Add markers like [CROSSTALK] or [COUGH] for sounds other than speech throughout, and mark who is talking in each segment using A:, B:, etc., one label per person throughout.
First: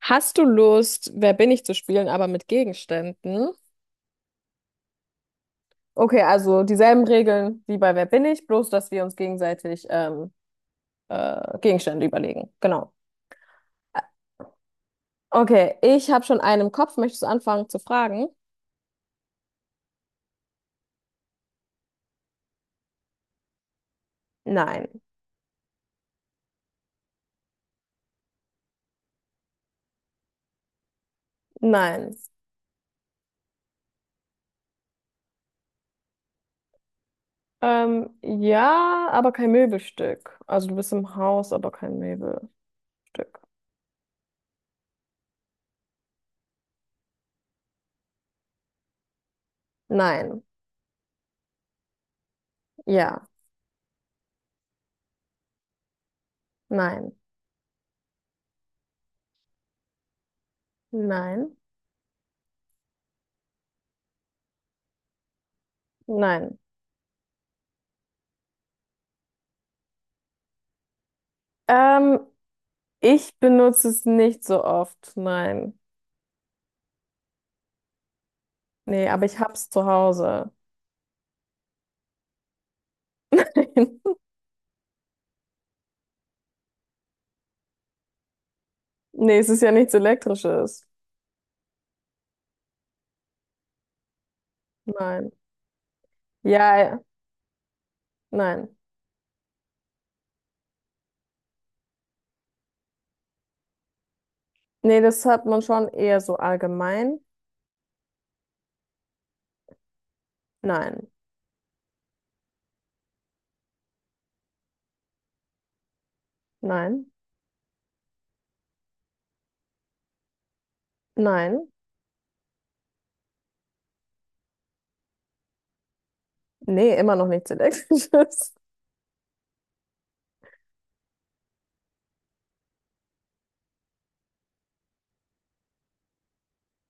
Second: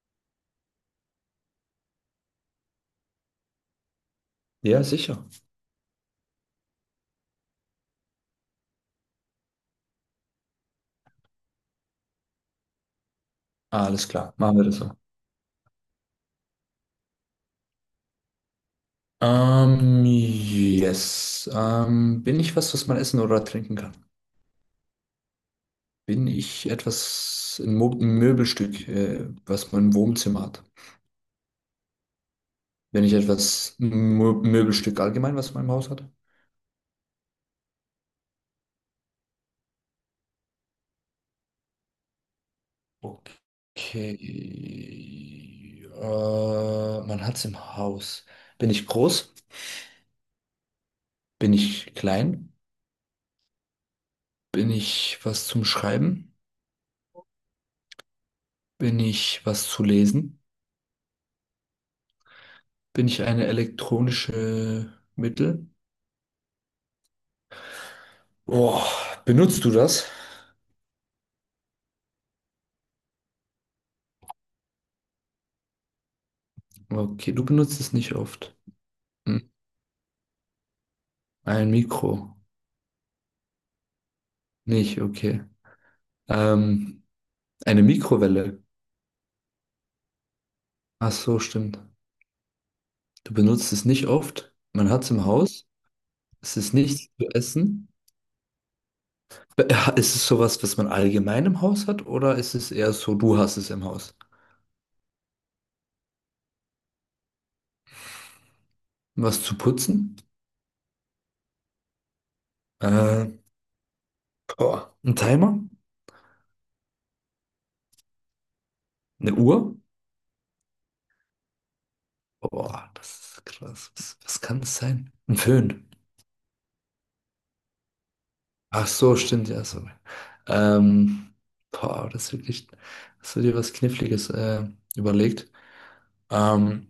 A: Hast du Lust, Wer bin ich zu spielen, aber mit Gegenständen?
B: Ja, sicher.
A: Okay, also dieselben Regeln wie bei Wer bin ich, bloß dass wir uns gegenseitig Gegenstände überlegen. Genau.
B: Alles klar, machen wir das so.
A: Okay, ich habe schon einen im Kopf. Möchtest du anfangen zu fragen?
B: Yes. Bin ich was, was man essen oder trinken kann?
A: Nein,
B: Bin ich etwas, ein Mo ein Möbelstück, was man im Wohnzimmer hat?
A: nein.
B: Bin ich etwas, ein Mo Möbelstück allgemein, was man im Haus hat?
A: Ja, aber kein Möbelstück. Also du bist im Haus, aber kein Möbelstück.
B: Okay. Man hat es im Haus. Bin ich groß?
A: Nein,
B: Bin ich klein?
A: ja,
B: Bin ich was zum Schreiben?
A: nein,
B: Bin ich was zu lesen?
A: nein,
B: Bin ich eine elektronische Mittel?
A: nein.
B: Boah, benutzt du das?
A: Ähm, Ich benutze es nicht so oft. Nein.
B: Okay, du benutzt es nicht oft.
A: Nee, aber ich
B: Hm.
A: hab's zu Hause.
B: Ein Mikro.
A: [LAUGHS]
B: Nicht, okay. Ähm, eine Mikrowelle.
A: Nee, es ist ja nichts Elektrisches.
B: Ach so, stimmt. Du benutzt es nicht oft. Man hat es im
A: Nein.
B: Haus. Es ist
A: Ja, ja,
B: nichts zu essen.
A: nein.
B: Be- Ist es sowas, was man allgemein im Haus hat, oder ist es eher so, du hast es im Haus?
A: Nee, das hat man schon eher so allgemein.
B: Was zu putzen?
A: Nein,
B: Äh, Boah, ein Timer?
A: nein,
B: Eine Uhr?
A: nein.
B: Boah, das ist krass. Was, was kann es sein? Ein Föhn.
A: Nee, immer noch nichts Elektrisches.
B: Ach so, stimmt, ja, sorry. Ähm, boah, das ist wirklich, hast du dir was Kniffliges überlegt? Ähm,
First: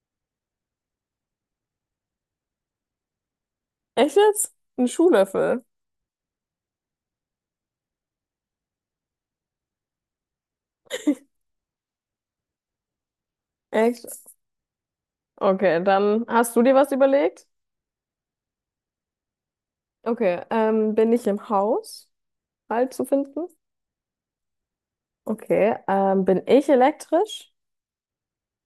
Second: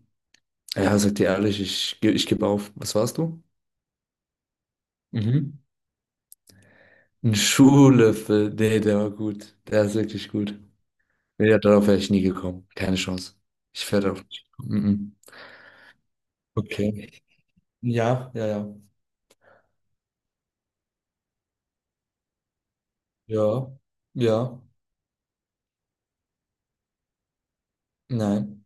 B: ja, sag dir ehrlich, ich gebe auf. Was warst du?
A: [LAUGHS] Echt jetzt? Ein
B: Mhm.
A: Schuhlöffel.
B: Ein Schuhlöffel. Nee, der war gut. Der ist wirklich gut. Nee, darauf wäre ich nie gekommen. Keine Chance. Ich wäre
A: Echt?
B: darauf nicht gekommen. Mhm.
A: Okay, dann hast du dir was
B: Okay.
A: überlegt?
B: Ja, ja, ja.
A: Okay, bin ich im Haus halt zu finden?
B: Ja, ja.
A: Okay, bin ich elektrisch?
B: Nein.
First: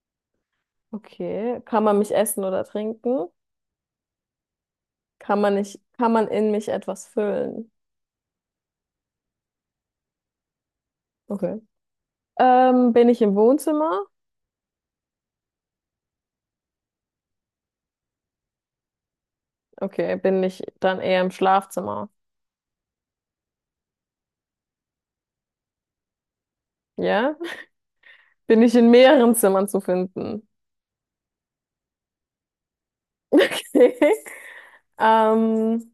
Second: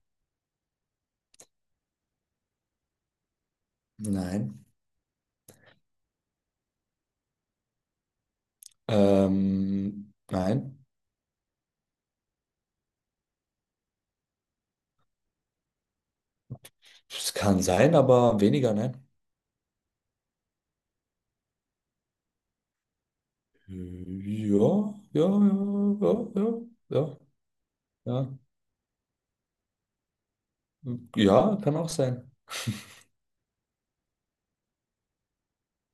A: Okay, kann man mich essen oder trinken?
B: Nein.
A: Kann man nicht, kann man in mich etwas füllen?
B: Nein.
A: Okay. Bin ich im Wohnzimmer?
B: Es kann sein, aber weniger, nein.
A: Okay, bin ich dann eher im Schlafzimmer?
B: Ja, ja, ja, ja, ja, ja,
A: Ja?
B: ja.
A: Bin ich in mehreren Zimmern zu finden? [LAUGHS]
B: Ja, kann auch sein.
A: Okay. Ähm,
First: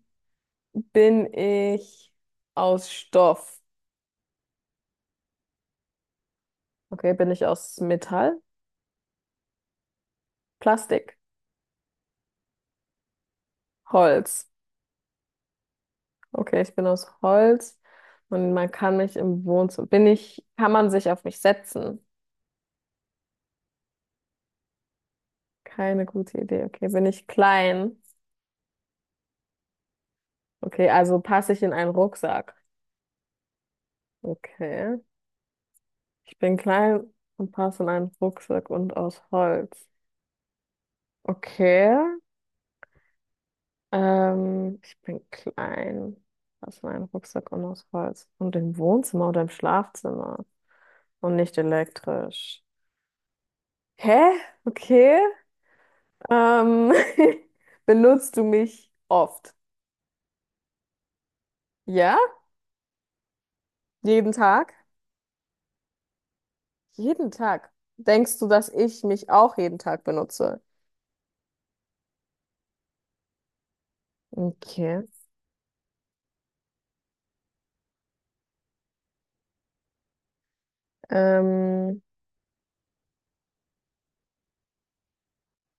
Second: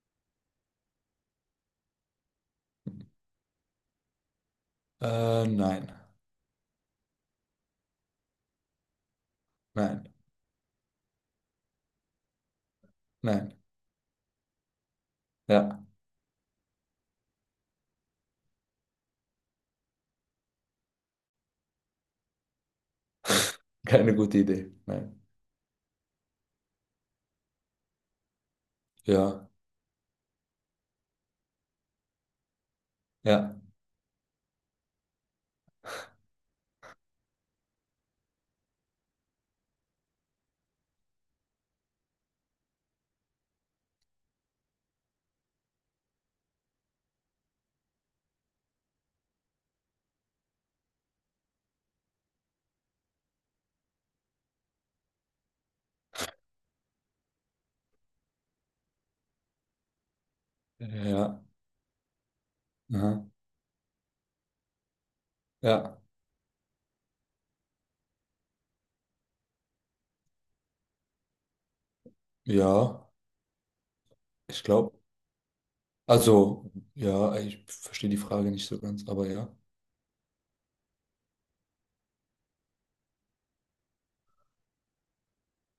A: Bin ich aus Stoff?
B: Nein,
A: Okay, bin ich aus Metall?
B: nein,
A: Plastik?
B: nein.
A: Holz?
B: Ja,
A: Okay, ich bin aus Holz und man kann mich im Wohnzimmer. Bin ich, kann man sich auf mich setzen?
B: [LAUGHS] keine gute Idee. Nein.
A: Keine gute Idee. Okay, bin ich klein?
B: Ja,
A: Okay, also passe ich in einen Rucksack.
B: ja,
A: Okay. Ich bin klein und passe in einen Rucksack und aus Holz. Okay. Ich bin klein, passe in einen Rucksack und aus Holz. Und im Wohnzimmer oder im Schlafzimmer. Und nicht elektrisch. Hä? Okay. Ähm, [LAUGHS] benutzt du mich oft?
B: ja,
A: Ja?
B: aha,
A: Jeden Tag?
B: ja,
A: Jeden Tag. Denkst du, dass ich mich auch jeden Tag benutze?
B: ja, ich glaube.
A: Okay.
B: Also, ja, ich verstehe die Frage nicht so ganz, aber ja.
A: Ähm,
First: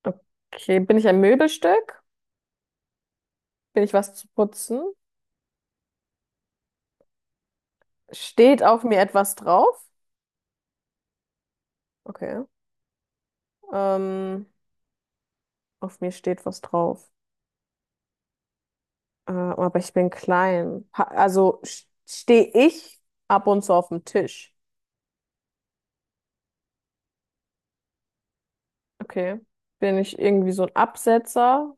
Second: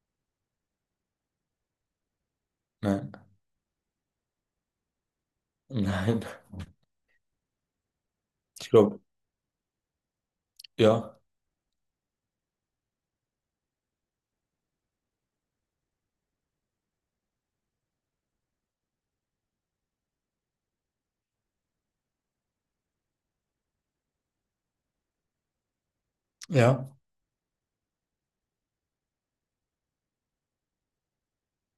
A: okay, bin ich ein Möbelstück?
B: Nein,
A: Bin ich was zu putzen?
B: [LAUGHS] nein.
A: Steht
B: Ich
A: auf mir
B: glaube,
A: etwas drauf?
B: ja,
A: Okay. Ähm, auf mir steht was drauf. Aber ich bin klein. Ha also stehe ich ab und zu auf dem Tisch.
B: ja.
A: Okay. Bin ich irgendwie so ein Absetzer,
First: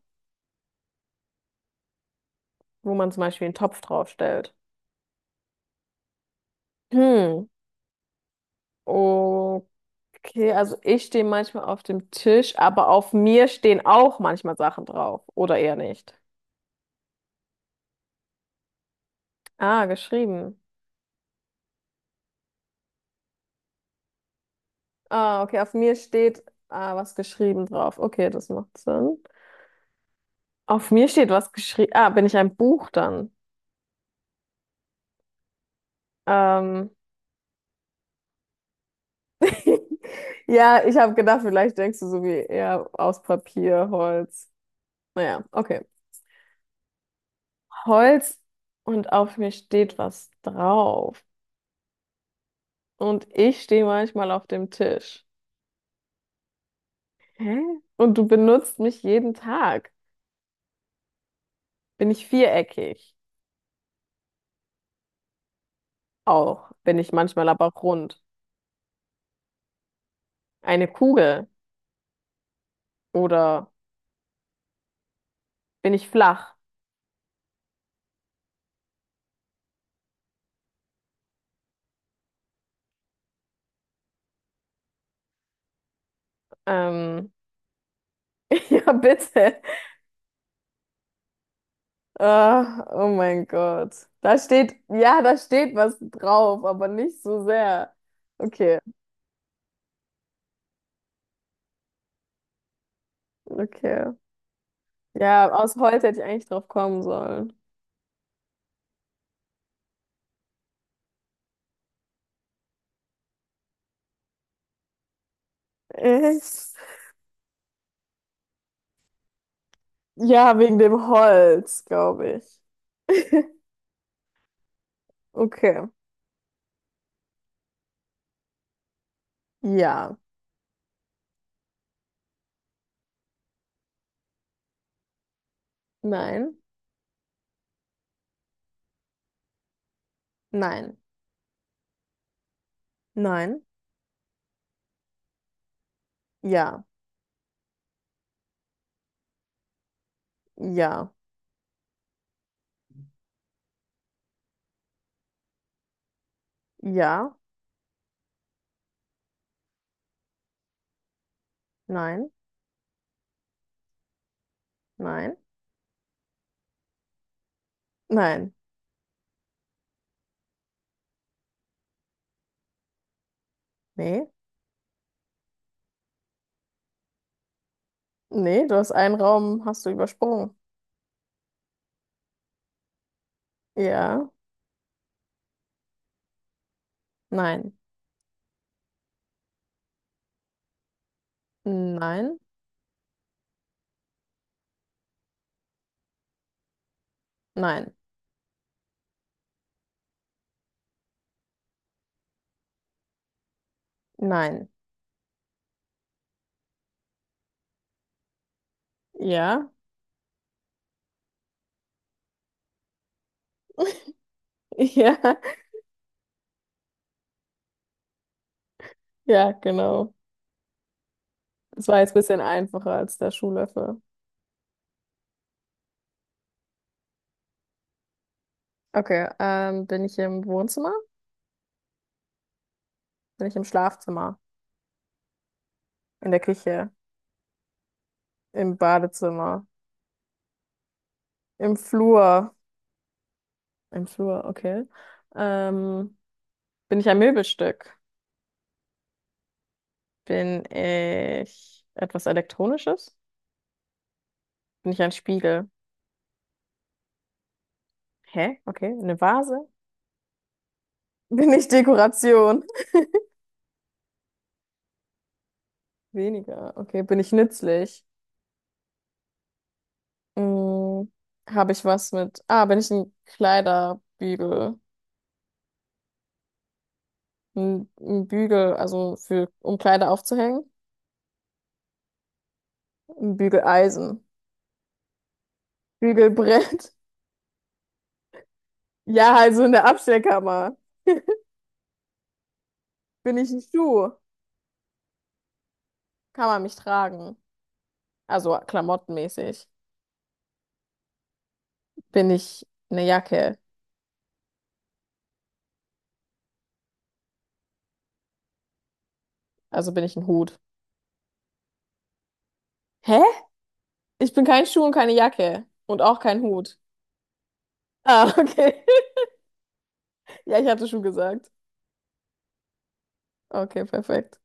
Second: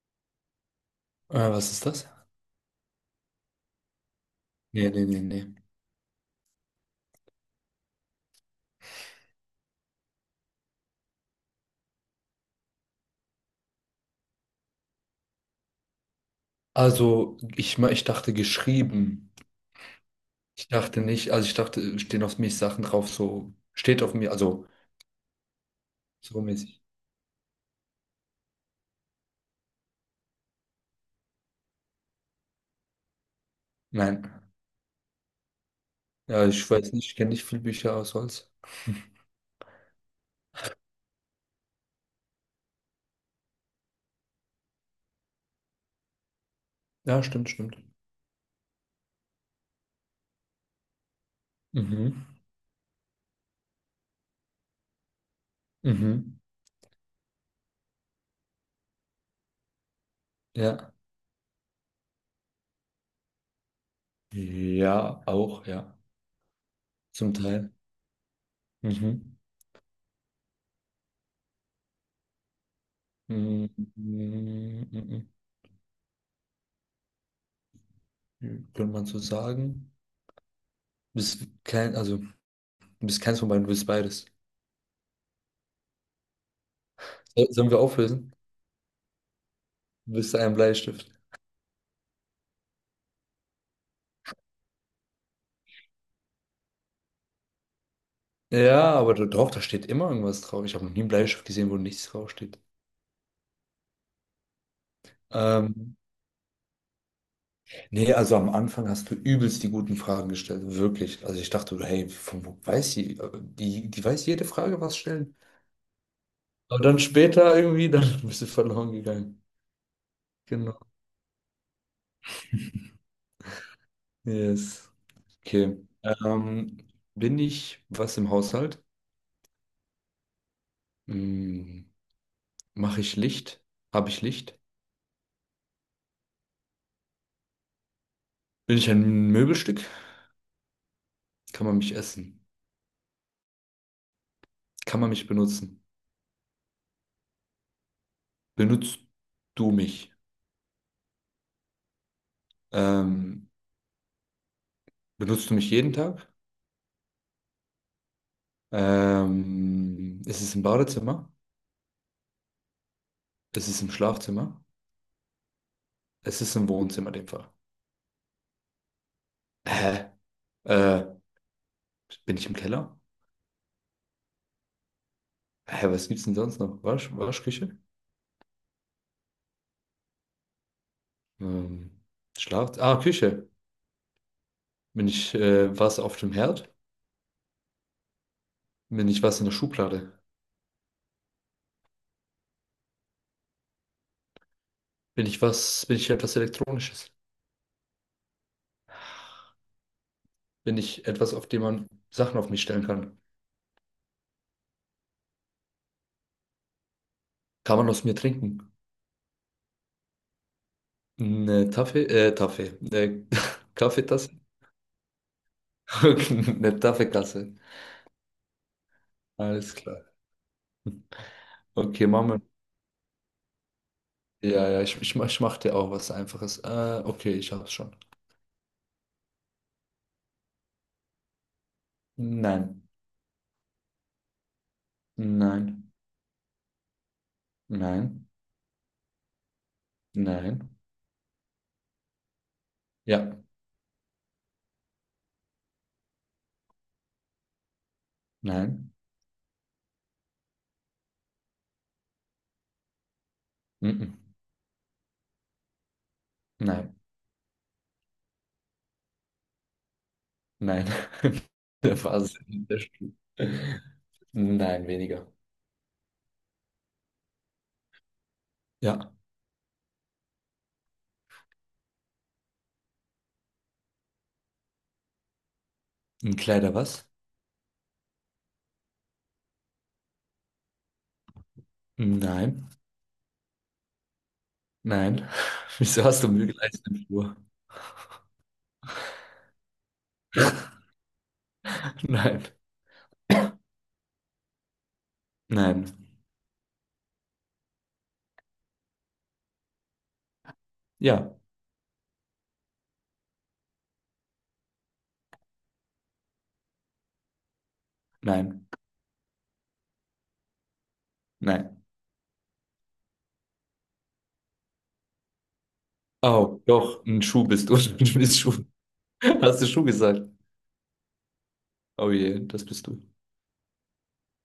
B: Was ist das?
A: wo man zum Beispiel einen Topf draufstellt?
B: Nee, nee, nee, nee.
A: Hm. Okay, also ich stehe manchmal auf dem Tisch, aber auf mir stehen auch manchmal Sachen drauf. Oder eher nicht.
B: Also, ich dachte geschrieben.
A: Ah, geschrieben.
B: Ich dachte nicht, also ich dachte, stehen auf mich Sachen drauf, so, steht auf mir, also,
A: Ah, okay, auf mir
B: so
A: steht
B: mäßig.
A: was geschrieben drauf. Okay, das macht Sinn. Auf mir steht was geschrieben. Ah, bin ich ein Buch dann?
B: Nein. Ja, ich
A: Ähm,
B: weiß nicht, ich kenne nicht viele Bücher aus Holz.
A: [LAUGHS] ja, ich habe gedacht, vielleicht denkst du so wie eher aus Papier, Holz. Naja, okay.
B: Ja, stimmt, stimmt.
A: Holz und auf mir steht was drauf.
B: Mhm.
A: Und ich stehe manchmal auf dem Tisch.
B: Mhm.
A: Hä? Und du benutzt mich jeden Tag.
B: Ja.
A: Bin ich viereckig?
B: Ja, auch, ja.
A: Auch. Bin ich
B: Zum
A: manchmal aber
B: Teil.
A: rund.
B: Mhm.
A: Eine Kugel?
B: Mhm.
A: Oder
B: Mhm.
A: bin ich flach?
B: Mhm. Könnte man so sagen. Du bist kein, also, du bist keins von beiden, du bist beides.
A: Ähm,
B: Sollen wir auflösen?
A: [LAUGHS] ja, bitte.
B: Du bist ein Bleistift.
A: Ah, oh mein Gott. Da steht, ja, da steht was drauf, aber nicht so sehr. Okay,
B: Ja, aber doch, da steht immer irgendwas drauf. Ich habe noch nie einen Bleistift gesehen, wo nichts draufsteht.
A: okay. Ja, aus
B: Ähm,
A: Holz hätte ich eigentlich drauf kommen sollen.
B: nee, also am Anfang hast du übelst die guten Fragen gestellt, wirklich. Also ich dachte, hey, von wo weiß sie? Die weiß jede Frage, was stellen.
A: [LAUGHS] Echt?
B: Aber dann später irgendwie, dann [LAUGHS] bist du verloren gegangen.
A: Ja, wegen
B: Genau.
A: dem Holz, glaube ich. [LAUGHS]
B: Yes. Okay.
A: Okay.
B: Ähm, bin ich was im Haushalt?
A: Ja.
B: Hm, mache ich Licht? Habe ich Licht?
A: Nein.
B: Bin ich ein Möbelstück?
A: Nein.
B: Kann man mich essen?
A: Nein.
B: Kann man mich benutzen?
A: Ja.
B: Benutzt du mich?
A: Ja.
B: Ähm, benutzt du mich jeden Tag?
A: Ja.
B: Ist es im Badezimmer?
A: Nein.
B: Ist es im Schlafzimmer?
A: Nein.
B: Ist es im Wohnzimmer in dem Fall?
A: Nein.
B: Hä? Äh, bin ich im Keller?
A: Nee.
B: Hä, was gibt's denn sonst noch? Wasch, Waschküche?
A: Nee, du hast einen Raum, hast du übersprungen.
B: Ähm, Schlaf... Ah, Küche.
A: Ja.
B: Bin ich was auf dem Herd?
A: Nein.
B: Bin ich was in der Schublade?
A: Nein,
B: Bin ich etwas Elektronisches?
A: nein,
B: Bin ich etwas, auf dem man Sachen auf mich stellen kann?
A: nein.
B: Kann man aus mir trinken?
A: Ja,
B: Eine Taffee, äh, Taffee, äh, [LAUGHS] Kaffeetasse?
A: [LAUGHS] ja,
B: Okay, [LAUGHS] eine taffe Kasse.
A: ja,
B: Alles klar.
A: genau. Das war
B: Okay,
A: jetzt ein
B: machen
A: bisschen
B: wir.
A: einfacher als der Schuhlöffel.
B: Ja, ja, ich mache dir auch was Einfaches. Okay, ich hab's schon.
A: Okay, bin ich im Wohnzimmer?
B: Nein.
A: Bin ich im Schlafzimmer?
B: Nein.
A: In der Küche?
B: Nein.
A: Im Badezimmer?
B: Nein.
A: Im Flur?
B: Ja.
A: Im Flur, okay. Ähm, Bin ich ein Möbelstück?
B: Nein.
A: Bin ich etwas Elektronisches?
B: Mhm.
A: Bin ich ein Spiegel?
B: Nein.
A: Hä? Okay, eine Vase?
B: Nein.
A: [LAUGHS]
B: [LAUGHS]
A: Bin ich
B: Der Phase
A: Dekoration?
B: in der Schule. Nein, weniger.
A: [LAUGHS] Weniger. Okay, bin ich nützlich?
B: Ja.
A: Mm, habe ich was mit. Ah, bin ich ein Kleiderbügel?
B: Ein Kleider was?
A: Ein Bügel, also für, um Kleider aufzuhängen?
B: Nein.
A: Ein Bügeleisen.
B: Nein. [LAUGHS] Wieso hast du Mühe geleistet
A: Bügelbrett.
B: im
A: [LAUGHS]
B: Flur?
A: Ja, also in der Abstellkammer.
B: [LAUGHS] Nein.
A: Bin ich ein Schuh?
B: Nein.
A: Kann man mich tragen? Also klamottenmäßig.
B: Ja.
A: Bin ich eine Jacke?
B: Nein.
A: Also bin ich ein Hut?
B: Nein.
A: Hä? Ich bin kein Schuh und keine Jacke. Und auch kein
B: Oh,
A: Hut.
B: doch, ein Schuh bist du. [LAUGHS] Du
A: Ah,
B: bist Schuh.
A: okay. [LAUGHS]
B: Hast du Schuh gesagt?
A: Ja, ich hatte Schuh gesagt.
B: Oh je, das bist du.
A: Okay, perfekt.